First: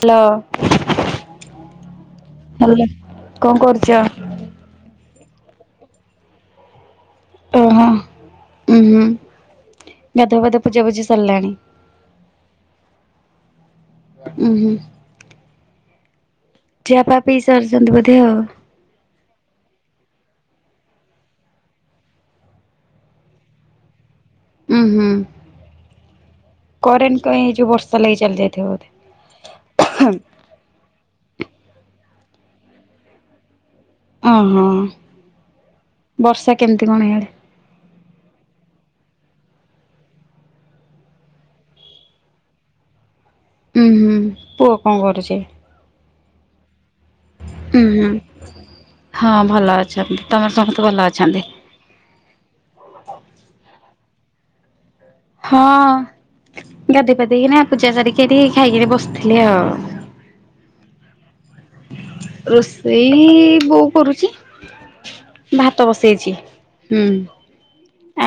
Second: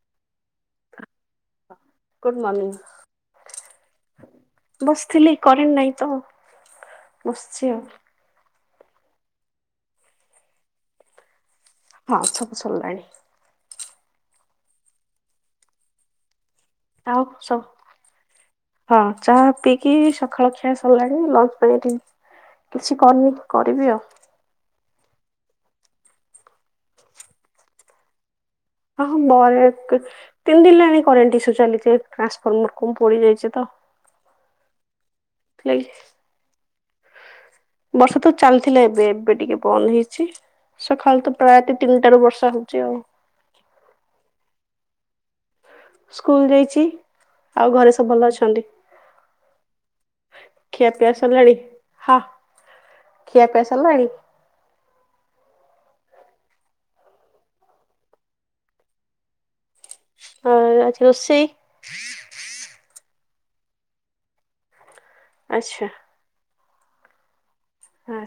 ପ୍ଲ good hello. କଣ କରୁଛ? Morning. ବସିଥିଲି କରେଣ୍ଟ ନାଇଁ ତ ବସିଛି ଓହୋ। ଆଉ। ଉୁଁ ହୁଁ ଗାଧଆ ବାଧୁଆ ପୂଜା ପୁଜି ସାରିଲାଣି। ହଁ ସବୁ ସଲାଣି। ଉଁ ହୁଁ। ଖିଆ ପା ଆଉ ପିଇ ସବୁ ସାରିଛନ୍ତି ବୋଧେ ଆଉ। ହଁ ଚାହା ପିଇକି ସକାଳ ଖିଆ ସଲାଣି ଲଞ୍ଚ ପାଇଁ ଏଠି କିଛି କରିନି କରିବି ଆଉ। ଉୁଁ ହୁଁ କରେଣ୍ଟ ପାଇଁ ଏଇ ଯୋଉ ବର୍ଷା ଲାଗି ଚାଲି ଯାଇଥିବ ବୋଧେ। ହଁ ହଁ [unintelligible] ତିନି ଦିନ ହେଲାଣି କରେଣ୍ଟ ଇସ୍ୟୁ ଚାଲିଛ ଟ୍ରାନ୍ସଫର୍ମର କଁ ପୋଡ଼ିଯାଇଛି ତ। ଅ ହଁ କ୍ଲେଇ ବର୍ଷା କେମିତି କଣ ଇଆଡ଼େ? ବର୍ଷା ତ ଚାଲିଥିଲା ଏବେ ଏବେ ଟିକେ ବନ୍ଦ ହେଇଛି। ସକାଳୁ ତ ପ୍ରାୟତି ତିନିଟାରୁ ବର୍ଷା ହଉଛି ଆଉ। ଉୁଁ ହୁଁ ପୁଅ କଁ କରୁଛି? ସ୍କୁଲ ଯାଇଛି। ଆଉ ଉଁ ଘରେ ହୁଁ। ସବୁ ଭଲ ଅଛନ୍ତି? ହଁ ଭଲ ଅଛନ୍ତି ତମର ସମସ୍ତେ ଖିଆ ଭଲ ପିଆ ଅଛନ୍ତି? ସରିଲାଣି? ହଁ, ଖିଆପିଆ ସରିଲାଣି? ହଁ ଗାଧୋଇ ପାଧେଇକିନା ପୂଜା ସାରିକି ଏଠି ଖାଇକିରି ବସିଥିଲି ଆଉ। ଆ ଅଛି ରୋଷେଇ? ରୋଷେଇ ବୋଉ କରୁଚି ଆଚ୍ଛା ଭାତ ବସେଇଛି। ହୁଁ,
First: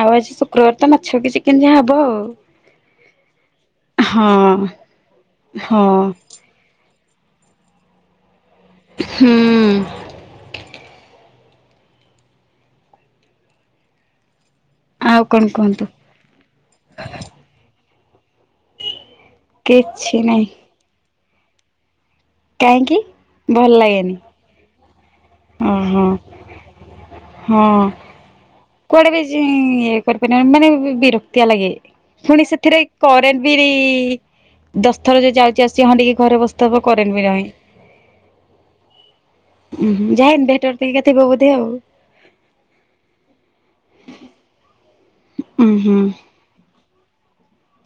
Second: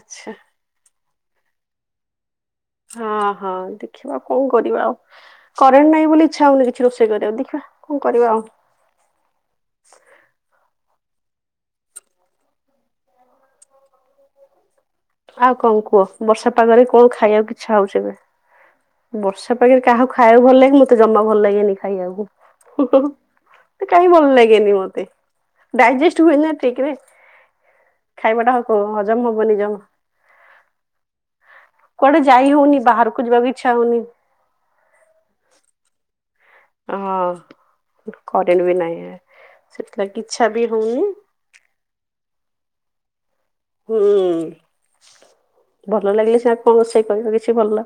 ଆଉ ଆଜି ଶୁକ୍ରବାର ତ ମାଛ କି ଚିକେନ ଯାହା ହବ ଆଉ। ହଁ ହଁ ଦେଖିବା ଆଉ ହଁ କଁ କରିବା ଆଉ କରେଣ୍ଟ ହଁ ନାହିଁ ବୋଲି ଇଚ୍ଛା ହଉନି କି ଛି ରୋଷେଇ କରିବାକୁ ଦେଖିବା କଁ କରିବା ଆଉ। ହଁ ଆଉ କଣ କୁହ ବର୍ଷା ପାଗରେ କଣ ଖାଇବାକୁ ଇଚ୍ଛା ହଉଛି ଏବେ? ବର୍ଷା ପାଖରେ କାହାକୁ କିଛି ନାହିଁ ଖାଇବାକୁ ଭଲ ଲାଗେ ମତେ ଜମା ଭଲ ଲାଗେନି ଖାଇବାକୁ। କାହିଁକି ଭଲ ମତ କାଇଁ ଲାଗେନି ଭଲ ଲାଗେନି ମୋତେ। ଓହୋ ଡାଇଜେଷ୍ଟ ହୁଏ ନା ଠିକ୍ ରେ ଖାଇବାଟା ହ କୁଆଡ଼େ ବି ହଜମ ଜିଁ ହବନି ଜମା ଇଏ କରିପେନା ମାନେ ବିରକ୍ତିଆ ଲାଗେ। କୁଆଡେ ଯାଇ ପୁଣି ହଉନି ସେଥିରେ ବାହାରକୁ କରେଣ୍ଟ ଯିବାକୁ ବିରି ଇଚ୍ଛା ହଉନି ଦଶଥର ଯୋଉ ଯାଉଛି ଆସିଛି ହଁ ଟିକେ ଘରେ ବସି ଥବ କରେଣ୍ଟ୍ ବି ହଁ ନାହିଁ। କରେଣ୍ଟ ବି ନାହିଁ ସେଥିଲାଗି ଯାହା ଇଚ୍ଛା ବି ଇନଭେଟର ହେରିକା ହଉନି ଥିବ ବଧେ ଦେ ଆଉ ହୁଁ ଉଁ ହୁଁ। ଭଲ ଲାଗିଲେ ସେ ଆଉ କଣ ରୋଷେଇ କରିବେ କିଛି ଭଲ।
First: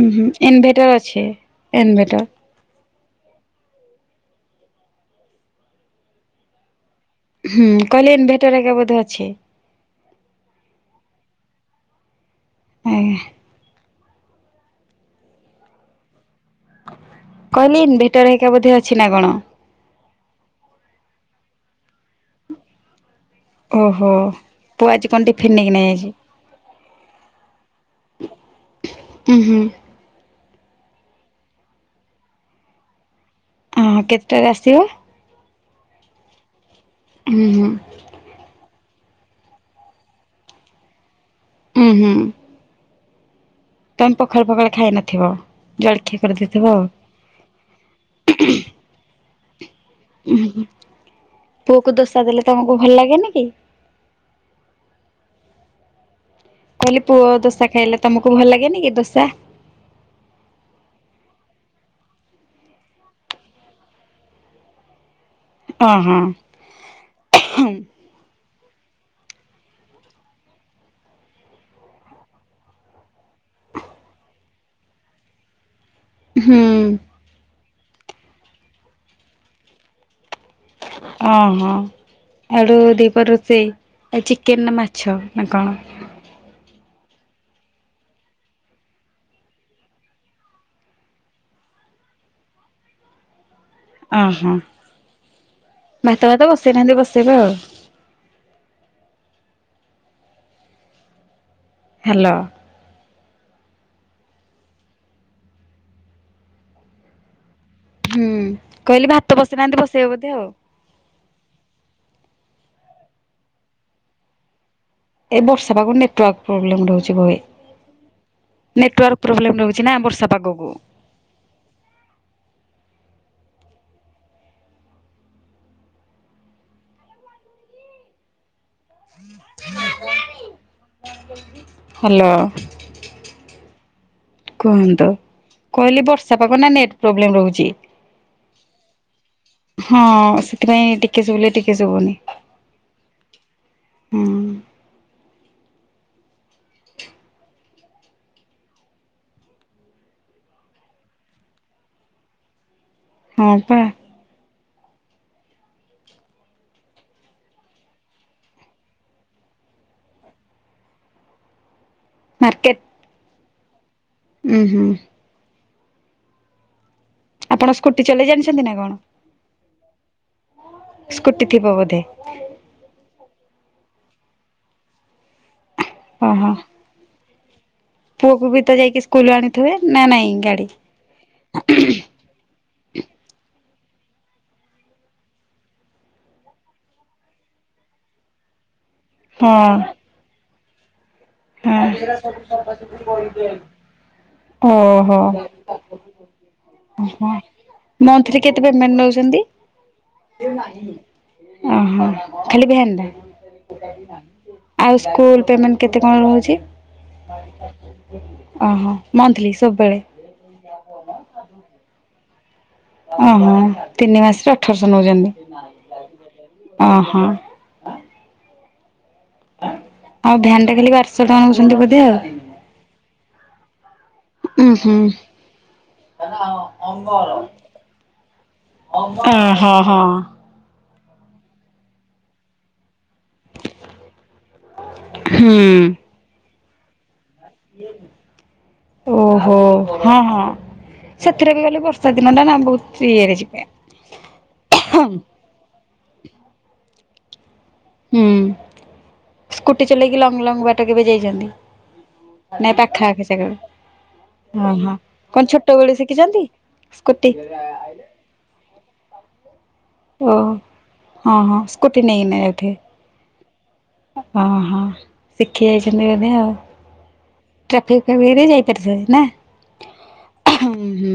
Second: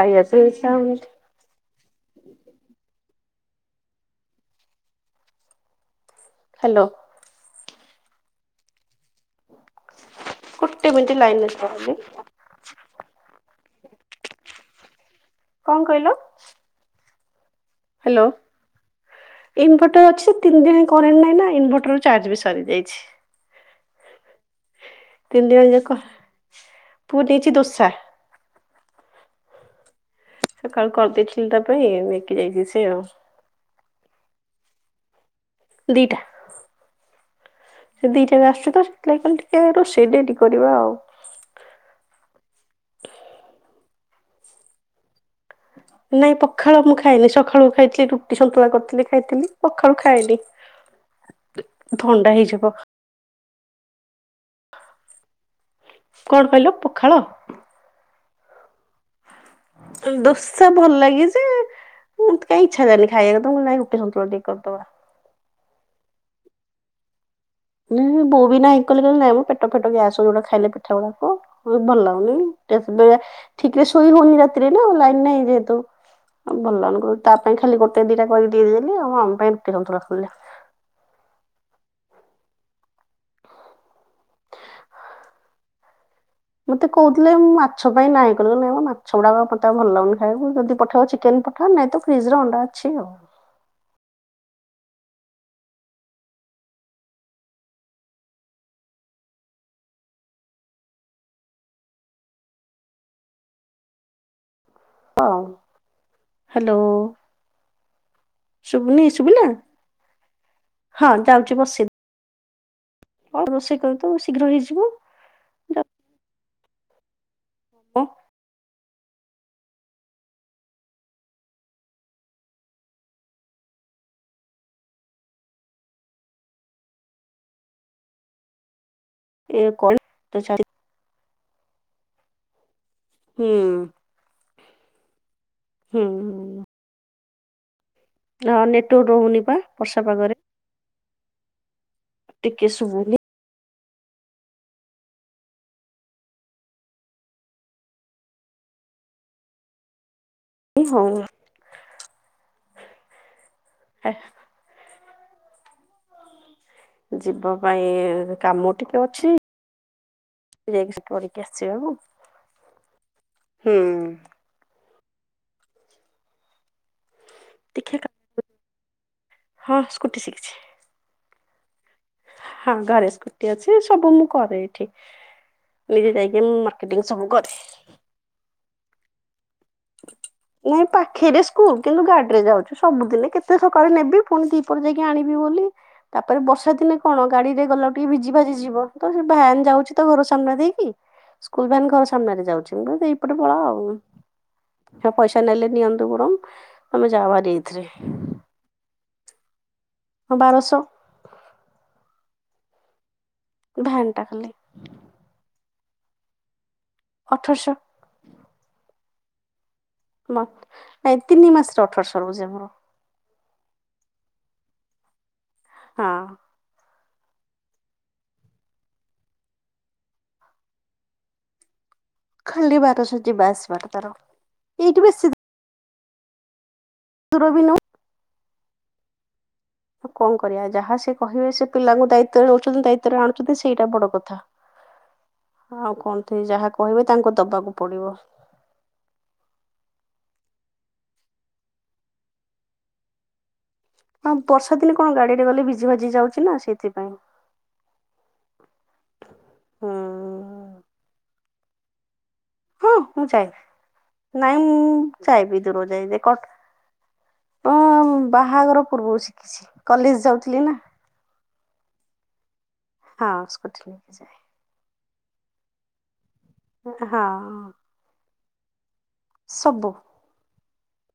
ହୁଁ ଇଚ୍ଛା ହଉନି ଇନଭେଟର ଅଛି ଇନଭେଟର? ହାଲୋ ହୁଁ କହିଲେ ଇନଭେଟର ହେରିକା ବୋଧେ ଅଛି। ଗୋଟେ ମିନିଟ୍ ଲାଇନରେ ଥାଅ ବୋଲି। ଆଜ୍ଞା କଣ କହିଲ? କହିଲି ଇନଭେଟର ହେଇକା ବୋଧେ ଅଛି ନା କଣ? ଇନଭଟର ଅଛି ତିନି ଦିନ କରେଣ୍ଟ ନାହିଁ ନା ଇନଭଟରରୁ ଚାର୍ଜ ବି ସରିଯାଇଛି। ଓହୋ ପୁଅ ଆଜି କଣ ତିନି ଟିଫିନ୍ ଦିନ ନେକକିନା ଯାକ ଯାଇଛି? ପୁଅ ନେଇଛି ଦୋସା ହୁଁ ହୁଁ ସକାଳୁ କରିଦେଇଥିଲି ତା ପାଇଁ ନେଇକି ଯାଇଛି ସେ ଆଉ। ଅ ହଁ କେତେଟାରେ ଆସିବ? ଦିଟା ହୁଁ ହୁଁ ସେ ଦିଇଟାରେ ଆସୁଛି ତ ସେଥିଲାଗି କହିଲି ଟିକେ ରୋଷେଇ ଡ଼େରି କରିବା ଆଉ। ହୁଁ ହୁଁ ତମେ ପଖାଳ ଫଖାଳ ଖାଇ ନଥିବ? ଜଳଖିଆ ନାଇଁ କରିଦେଇଥିବ ପଖାଳ ଆଉ। ମୁଁ ଖାଏନି ସଖାଳୁ ଖାଇଥିଲି ରୁଟି ସନ୍ତୁଳା କରିଥିଲି ଖାଇଥିଲି ପଖାଳୁ ଖାଏନି। ପୁଅ କ ଦୋସା ଥଣ୍ଡା ଦେଲେ ହେଇଯିବ ତମକୁ ଭଲ ଲାଗେନି କି? କଣ କହିଲୁ? କହିଲି ପୁଅ ଦୋସା ଖାଇଲେ ତମକୁ ଭଲ ଲାଗେନି କି ଦୋସା? ଦୋସା ଭଲ ଲାଗେ ଯେ ମୁଁ ତ କାଇଁ ଇଚ୍ଛା ହେଲାନି ଖାଇବାକୁ ମୁଁ କହିଲି ନାଇଁ ରୁଟି ସନ୍ତୁଳା ଟିକେ କରିଦବା। ଅ ହଁ ହୁଁ। ନାଇଁ ବୋଉ ବି ନା ନଁ ମୁଁ ପେଟ ଫେଟ ଗ୍ୟାସ ଯୋଉଡା ଖାଇଲେ ପିଠା ଗୁଡାକ। ଭଲ ଲାଗୁନି ଠିକରେ ସୋଇ ହଉନି ରାତିରେ ନା ଲାଇନ ନାହିଁ ଯେହେତୁ ହୁଁ। ଭଲ କ ତା ପାଇଁ ଖାଲି ଗୋଟେ ଦିଟା କରିକି ଦେଇଦେଲି ଆଉ ଆମ ପାଇଁ ରୁଟି ସନ୍ତୁଳା କଲି। ଓ ହୋ ଆଡୁ ଦିପହର ରୋଷେଇ ଆଉ ଚିକେନ ନା ମାଛ ନା କଣ? ମତେ କହୁଥିଲେ ମୁଁ ମାଛ ପାଇଁ ନାଇଁ କର ନାଇଁ ମାଛ ଗୁଡାକ ମତେ ଭଲ ଲାଗୁନି ଖାଇକୁ ଯଦି ପଠେଇବ ଚିକେନ ହଁ ନାଇଁ ତ ଫ୍ରିଜରେ ଅଣ୍ଡା ଅଛି ଓହୋ ଭାତ ଭାତ ବସେଇନାହାନ୍ତି ବସେଇବା ଆଉ ହ୍ୟାଲୋ ହ ହ୍ୟାଲୋ ହୁଁ ଶୁଭୁନି କହିଲି ଭାତ ଶୁଭିଲା ବସେଇନାହାନ୍ତି ବସେଇବ ବୋଧେ ଆଉ ହଁ ଯାଉଛି ବସି ହଉ ରୋଷେଇ କର ତୁ ଶୀଘ୍ର ହେଇଯିବୁ। ଏ ବର୍ଷା ପାାଗ ନେଟୱାର୍କ ପ୍ରୋବ୍ଲେମ ରହୁଛି ବ ହବ ନେଟୱାର୍କ ପ୍ରୋବ୍ଲେମ ରହୁଛି ନା ବର୍ଷା ପାଗକୁ। ହ୍ୟାଲୋ ହୁଁ କୁହନ୍ତୁ କହିଲି ବର୍ଷା ପାଖ ହୁଁ ନା ନେଟ ପ୍ରୋବ୍ଲେମ ରହୁଛି। ହଁ ନେଟୱ ରହୁନି ବା ହଁ ବର୍ଷା ପାଗରେ ସେଥିପାଇଁ ଟିକେ ଶୁଲେ ଟିକେ ଶୁନି ଟିକେ ଶୁଭୁନି ହୁଁ ଏ ହଁ ହଁ ପା ଯିବା ପାଇଁ କାମ ଟିକେ ଅଛି। କରିକି ଆସିବ ବାବୁ ମାର୍କେଟ ଉୁଁ ହୁଁ ଆପଣ ଟିକେ ସ୍କୁଟି ଚଲେଇ ଜାଣିଛନ୍ତି ନା କଣ? ହଁ ସ୍କୁଟି ଶିଖିଛି। ସ୍କୁଟି ଥିବ ବୋଧେ ହଁ ଘରେ ସ୍କୁଟି ଅଛି। ସବୁ ମୁଁ କରେ ଏଠି। ନିଜେ ଯାଇକି ଓହୋ ମା କେଟିଂ ସବୁ କରେ। ପୁଅକୁ ବି ତ ଯାଇକି ସ୍କୁଲୁ ଆଣିଥିବେ? ନା ନାଇଁ ଗାଡି? ନାଇଁ ପାଖରେ ସ୍କୁଲ କିନ୍ତୁ ଗାଡିରେ ଯାଉଛୁ। ସବୁଦିନେ କେତେ ସକାଳୁ ନେବି ପୁଣି ଦିପହରେ ଯାଇକି ଆଣିବି ବୋଲି ତାପରେ ବର୍ଷା ଦିନେ କଣ ଗାଡ଼ିରେ ଗଲାଉ ଟିକେ ଭିଜି ଭାଜିଯିବ। ତ ସେ ହଁ ଭ୍ୟାନ୍ ଯାଉଛି ତ ଘର ସାମ୍ନା ଦେଇକି କୁଲଭ୍ୟାନ ଘର ହଁ ସାମ୍ନାରେ ଯାଉଛି ମୁଁ କହିଲି ଏଇପଟେ ପଳା ଆଉ। ହଁ ଓହୋ। ପଇସା ନେଲେ ନିଅନ୍ତୁ ବରଂ ତମେ ଯାଅ ଭାରି ଏଇଥିରେ। ସେଠି କେତେ ପେମେଣ୍ଟ୍ ନଉଛନ୍ତି? ହଁ ସେ ବାରଶହ ନାହିଁ। ଆହାଃ ଖାଲି ଭ୍ୟାନ୍ ଟା। ଭ୍ୟାନ୍ ଟା ଖାଲି। ଆଉ ସ୍କୁଲ୍ ପେମେଣ୍ଟ୍ କେତେ କଣ ରହୁଛି? ଅଠରଶହ ଆହଃ ମନ୍ଥ୍ଲି ସବୁବେଳେ? ମ। ନାଇଁ ତିନି ମାସରେ ଅଠର ସ ରହୁଛି ଆମର। ଅହଃ ତିନି ମାସରେ ଅଠରଶହ ନଉଛନ୍ତି? ହଁ। ଅହଃ। ଆଉ ଭ୍ୟାନ୍ ଟା ଖାଲିି ବାରଶହ ଟଙ୍କା ନେଉଛନ୍ତି ବୋଧେ ଆଉ। ଖାଲି ବାର ଶହ ଯିବା ଆସିବା ଟା ତାର। ଏଇଠି ବେଶି [unintelligible] ଅଙ୍ଗ ଦୂର ବି ନୋଉ। ଅଁ ହଁ ହଁ। ଆଉ କଣ କରିଆ? ଯାହା ସେ କହିବେ ସେ ପିଲାଙ୍କୁ ଦାୟିତ୍ବ ରେ ନଉଛନ୍ତି ଦାୟିତ୍ବରେ ଆଣୁଛନ୍ତି ସେଇଟା ବଡ଼ କଥା। ଆଉ କଣ ତେ ଯାହା କହିବେ ତାଙ୍କୁ ଦବାକୁ ପଡ଼ିବ। ଓହୋ ହଁ ହଁ ସେଥିରେ ବି ଗଲେ ବର୍ଷା ଦିନଟା ନା ବହୁତ ଇଏରେ ଯିବେ। ହଁ ବର୍ଷା ଦିନେ କଣ ହୁଁ। ଗାଡିରେ ଗଲେ ଭିଜି ଭାଜି ଯାଉଛି ନା, ସେଥିପାଇଁ। ହୁଁ, ସ୍କୁଟି ହୁଁ ଚଲେଇକି ଲଙ୍ଗ୍ ଲଙ୍ଗ୍ ବାଟ କେବେ ଯାଇଛନ୍ତି? ନାଇଁ ହଁ ପାଖାଆ ମୁଁ ଯାଏ [unintelligible] ନାଇଁ ମୁଁ ଅହଃ ଯାଏ କଣ ବି ଦୂର ଛୋଟବେଳୁ ଯାଏ କଟକ ଶିଖିଛନ୍ତି ସ୍କୁଟି? ହଁ ବାହାଘର ପୂର୍ବରୁ ଶିଖିଛି। କଲେଜ ଓ ଯାଉଥିଲି ନା। ହଁ ହଁ ସ୍କୁଟି ନେଇକିନା ହଁ ସ୍କୁଟି ଯାଉଥିବେ? ନେଇକି ହଁ ହଁ। ଶିଖିଯାଇଛନ୍ତି ବୋଧେ ଆଉ। ହଁ। ଟ୍ରାଫିକ୍ [unintelligible] ସବୁ। ଓହ୍ ହୁଁ।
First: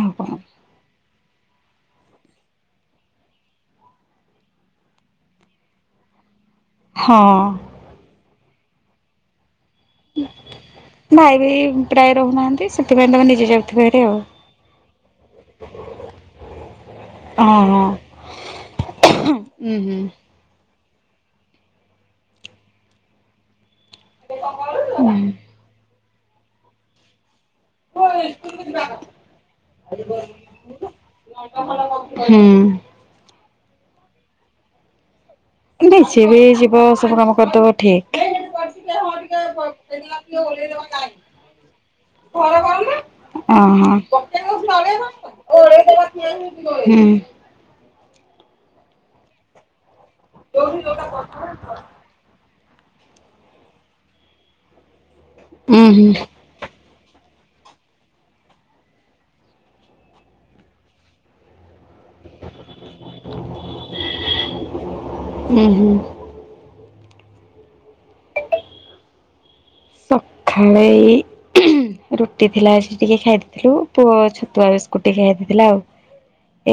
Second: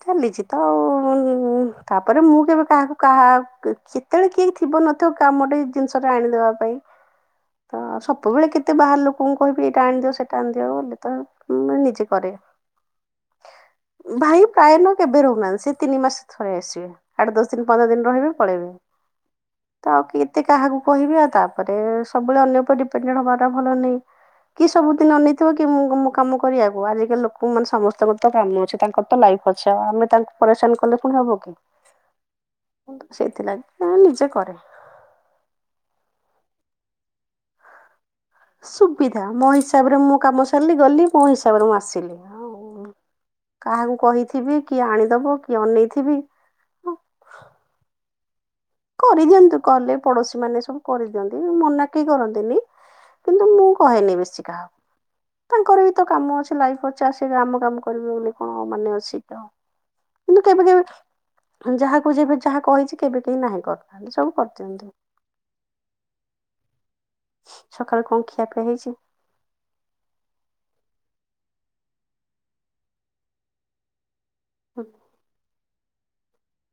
ଆଉ କଣ ଚାଲିଛି ତ ଆଉ, ତାପରେ ମୁଁ କେବେ କାହାକୁ କାହା କି କେତେବେଳେ କେହି ଥିବ ନଥିବ କାମଟେ ଜିନ୍ଷଟେ ଆଣିଦେବା ପାଇଁ ହଁ। ତ ସବୁବେଳେ କେତେ ବାହାର ଲୋକ ମୁଁ କହିବି ଏଇଟା ଆଣିଦିଅ, ସେଇଟା ଆଣିିଦିଅ ତ ଭାଇ ବି ନିଜେ ପ୍ରାୟ କରେ, ରହୁନାହାନ୍ତି ସେଥିପାଇଁ ତମେ ନିଜେ ଯାଉଥିବ ହେରି ଆଉ ଭାଇ ପ୍ରାୟତ କେବେ ରହୁନାହାନ୍ତି। ସେ ତିନି ମାସ ଥରେ ଆସିବେ। ଆଠ ଦଶ ଦିନ୍ ହଁ ପନ୍ଦର ଦିନ ରହିବେ ପଳେଇବେ। ହଁ ହୁଁ। ତ ଆଉ କେତେ କାହାକୁ କହିବି? ଆଉ ତାପରେ ସବୁବେଳେ ଅନ୍ୟ ଉପରେ ଡ଼ିପେଣ୍ଡେଣ୍ଟ ହବାଟା ଭଲ ନୁହେଁ। କି ଉଁ ହୁଁ ହୁଁ ସବୁଦିନ ଅନେଇଥିବ କି ମୁଁ ମୋ କାମ କରିବାକୁ? ଆଜିକାଲି ଲୋକ ମୁଁ ମାନେ ସମସ୍ତଙ୍କର ତ କାମ ଅଛି। ତାଙ୍କର ତ ଲାଇଫ ଆଚ୍ଛା, ଆମେ ତାଙ୍କୁ ପରେଶାନ। କଲେ ପୁଣି ହବ କି? ହୁଁ ୁ ସେଇଥିଲାଗି ମୁଁ ନିଜେ କରେ। [unintelligible] ଚିରି ଯିବ ସବୁ କାମ କରିଦବ ଠି ସୁବିଧା। ମୋ ହିସାବରେ ମୁଁ କାମ ସାରିଲି ଗଲି, ମୋ ହିସାବରେ ମୁଁ ଆସିଲି। ଆଉ କାହାକୁ କହିଥିବି କିଏ ଆଣିଦବ କିଏ ଅନେଇଥିବି [unintelligible] କରିଦିଅନ୍ତୁ କହଲେ ପଡୋଶୀ ମାନେ ସବୁ କରିଦିଅନ୍ତି। ମନା କେହି କରନ୍ତି ନି। କିନ୍ତୁ ମୁଁ କହେନି ବେଶୀ କାହାକୁ ତାଙ୍କର ବି ହୁଁ ତ କାମ ଅଛି। ଲାଇଫ୍ ପଡ଼ଚି ଆସିକି ଆମ କାମ କରିବେ ବୋଲି କଣ ମାନେ ଅଛି ତ। କିନ୍ତୁ କେବେ କେବେ ହୁଁ ଯାହାକୁ ଯେବେ ଯାହା କହିଚି କେବେ କେହି ନାହିଁ କରଥାନ୍ତି ସବୁ କରିଦିଅନ୍ତୁ। ଉଁ ହୁଁ। ସଖାଳେ କଣ ଖିଆପିଆ ହେଇଛି? ସଖାଳେ ଉଁ ହୁଁ ରୁଟି ଥିଲା ସେ ଟିକେ ଖାଇ ଦେଇଥିଲୁ। ପୁଅ ଅ ଛ ତୁଆ ହୁଁ ବିସ୍କୁଟ ଟିକେ ଖାଇ ଦେଇଥିଲା ଆଉ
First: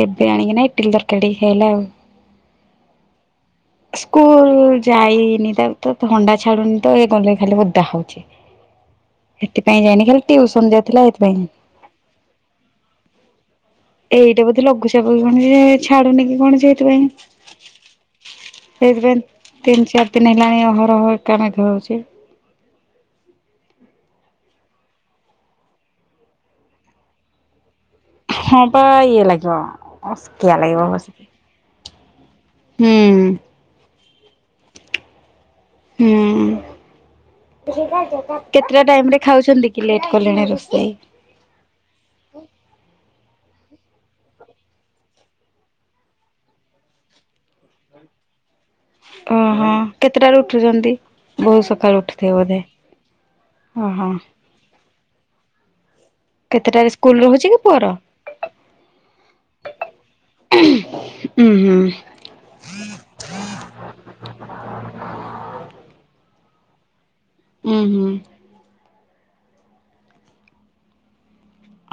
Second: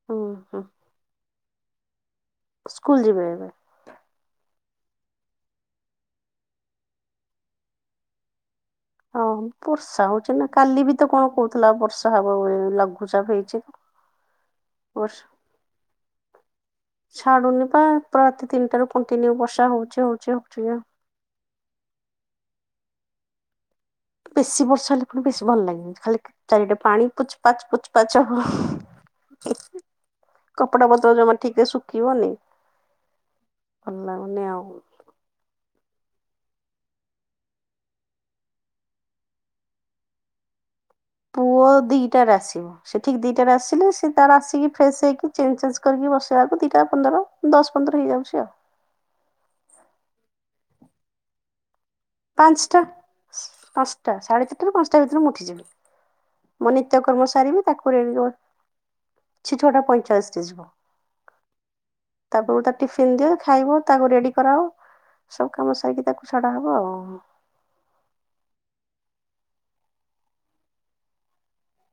ଏବେ ହୁଁ ଆଣିକିନା ଇଟିଲି ତରକାରୀ ଟିକେ ଖାଇଲା ଆଉ। ସ୍କୁଲ ଯିବେ ଏବେ। ସ୍କୁଲ ଲ ଲ ଯାଇନି ତାକୁ ତ ଥଣ୍ଡା ଛାଡୁନି ତ ଏ ଗଲେ ଖାଲି ଓଦା ହଉ ଚି। ହଁ ବର୍ଷା ହଉଚି ନା କାଲି ବି ତ କଣ ସେଥିପାଇଁ। କହୁଥିଲା ବର୍ଷା ହେବ ବୋଲି ଲଘୁଚାପ ହେଇଚି ତ। ଏଇଟା ବୋଧେ ଲଘୁଚାପ କି କଣ ଯେ ଏ ଏ ଛାଡୁନି କି କଣ ସେଇଥିପାଇଁ। ଛାଡୁନି ପା। ପୁରା ରାତି ତିନିଟାରୁ ସେଇଥିପାଇଁ କଣ୍ଟିନ୍ୟୁ ବର୍ଷା ତିନ ହଉଛି ଚାର ହଉଛି ଦିନ ହଉଛି ହେଲାଣି ଯେ ଅହରହ ଏକା ମେଘ ହଉଚି। ବେଶୀ ବର୍ଷା ହେଲେ ଫୁଣି ବେଶୀ ଭଲ ଲାଗେନି ଖାଲି ଚାରିଆଡେ ପାଣି ପୁଚ୍ ପାଚ୍ ପୁଚ୍ ପାଚ୍ ହବ ହଁ ପା ଇଏ ଲାଗିବ ହିଁ ହିଁ ଅସ୍କିଆ ଲାଗିବ କପଡା ପତ୍ର ବସିକି। ଯମା ଠିକରେ ଶୁକିବନି। ହୁଁ। ଭଲ ଲାଗୁନି ଆଉଁ। ହୁଁ। କେତେଟା ଟାଇମରେ ଖାଉଛନ୍ତି କି ଲେଟ୍ କଲେଣି ରୋଷେଇ? ପୁଅ ଦି ଟାରେ ଆସିବ। ସେ ଠିକି ଦିଟାରେ ଆସିଲେ ସେ ତାର ଆସିକି ଫ୍ରେଶ ହେଇକି ଚେଞ୍ଜ ଚାଞ୍ଜ କରିକି ବସେ ଆଗ ଦିଟା ପନ୍ଦର ଦଶ ପନ୍ଦର ହେଇଯାଉଚି ଆଉ। ଓହୋ କେତେଟାରୁୁ ଉଠୁଚନ୍ତି? ବହୁତ ସକାଳୁ ଉଠ୍ ପାଁଶଟା ପାଁଶଟା ସାଢେ ଚାରିଟାରୁ ପାଁଶଟା ଭିତରେ ମୁଁ ଉଠିଯିବି। ମୋ କେତେଟାରେ ନିତ୍ୟ ସ୍କୁଲ କର୍ମ ରହୁଛି କି ସାରିବି ପୁଅର? ତାକୁ ରେଡି ରୁଆ ସେ ଛଅଟା ପଇଁଚାଳିଶରେ ଯିବ। ଉଁ ହୁଁ। ତାପରକୁ ତା ଟିଫିନ୍ ଦିଅ ଖାଇବ ତାକୁ ରେଡି କରାଅ ସବୁ କାମ ସାରିକି ତାକୁ ଛାଡା ହବ ଆଉ। ହଁ। ଉଁ ହୁଁ।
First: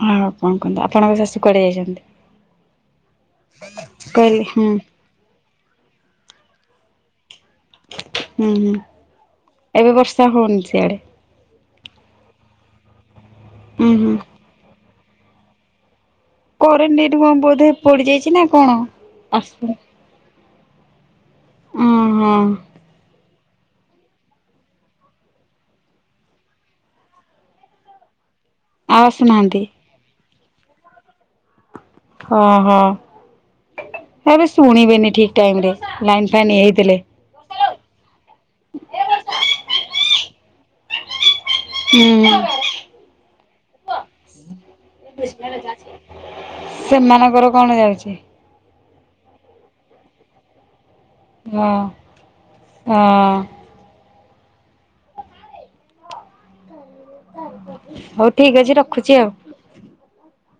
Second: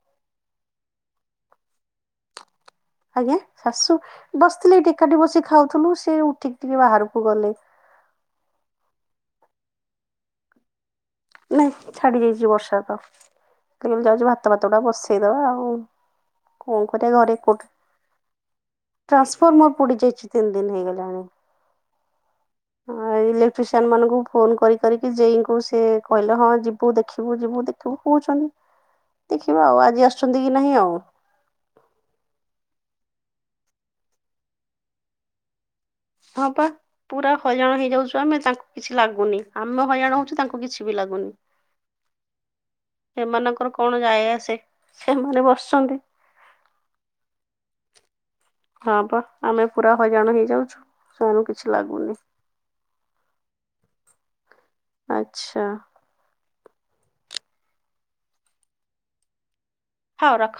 ହଁ ଆପଣ କୁହନ୍ତୁ ଆପଣଙ୍କ ଶାଶୁ କୁଆଡ଼େ ଯାଇଚନ୍ତି? ଆଜ୍ଞା ଶାଶୁ କହିଲି ହୁଁ ବସିଥିଲେ ଏଠି ଏକାଠି ବସି ଖାଉଥୁଲୁ ସେ ଉଠିକି ଟିକେ ବାହାରକୁ ଗଲେ। ହୁଁ ହୁଁ ଏବେ ବର୍ଷା ହଉନି ସିଆଡ଼େ। ନାଇଁ ଛାଡି ଯାଇଚି ବର୍ଷା ତ ଉୁଁ କହିଲି ହୁଁ ଯାଉଚି ଭାତ ଭାତ ଗୁଡା ବସେଇଦବା ଆଉ। କଣ କରେଣ୍ଟ ଏଇଠି କରିବା କଣ ଘରେ ଏକୁଟ ବୋଧେ ପୋଡିଯାଇଛି ନା କଣ? ଆସୁ ଟ୍ରାନ୍ସଫର୍ମର ପୋଡ଼ି ଯାଇଛି। ତିନ ଦିନ ହେଇଗଲାଣି ଓହୋ ଆଉ ହଁ ଇଲେକ୍ଟ ଟ୍ରିସିଆନ୍ ମାନଙ୍କୁ ଫୋନ କରି କରିିକି ଯେଇଙ୍କୁ ସେ କହିଲେ ହଁ ଯିବୁ ଦେଖିବୁ ଯିବୁ ଦେଖିବୁ କହୁଛନ୍ତି। ଆସୁନାହାନ୍ତି ଦେଖିବୁ ଆଉ ଆଜି ଆସ ଛନ୍ତିିକ କି ନାହିଁ ଆଉ। ଓହୋ ହେବି ଶୁଣିବେନି ଠିକ୍ ଟାଇମରେ ଲାଇନ ହଁ ଫାଇନ୍ ପା। ହେଇଥିଲେ। ପୁରା ହଇରାଣ ହେଇଯାଉଚୁ ଆମେ ତାଙ୍କୁ କିଛି ଲାଗୁନି ଆମେ ହଇରାଣ ହଉଚୁ ତାଙ୍କୁ କିଛି ବି ଲାଗୁନି। ହୁଁ। ସେମାନଙ୍କର କଣ ଯାଏ ଆସେ। ସେମାନେ ବସିଛନ୍ତି ସେମାନଙ୍କର କଣ ଯାଉଛି। ହଁ ପା ଆମେ ପୁରା ହଇରାଣ ହେଇଯାଉଛୁ ସେମାନଙ୍କୁ ହଁ କିଛି ଲାଗୁନି। ହଁ। ଆଚ୍ଛା। ହଉ ଠିକ୍ ଅଛି ରଖୁଛି ଆଉ। ହଉ ରଖ।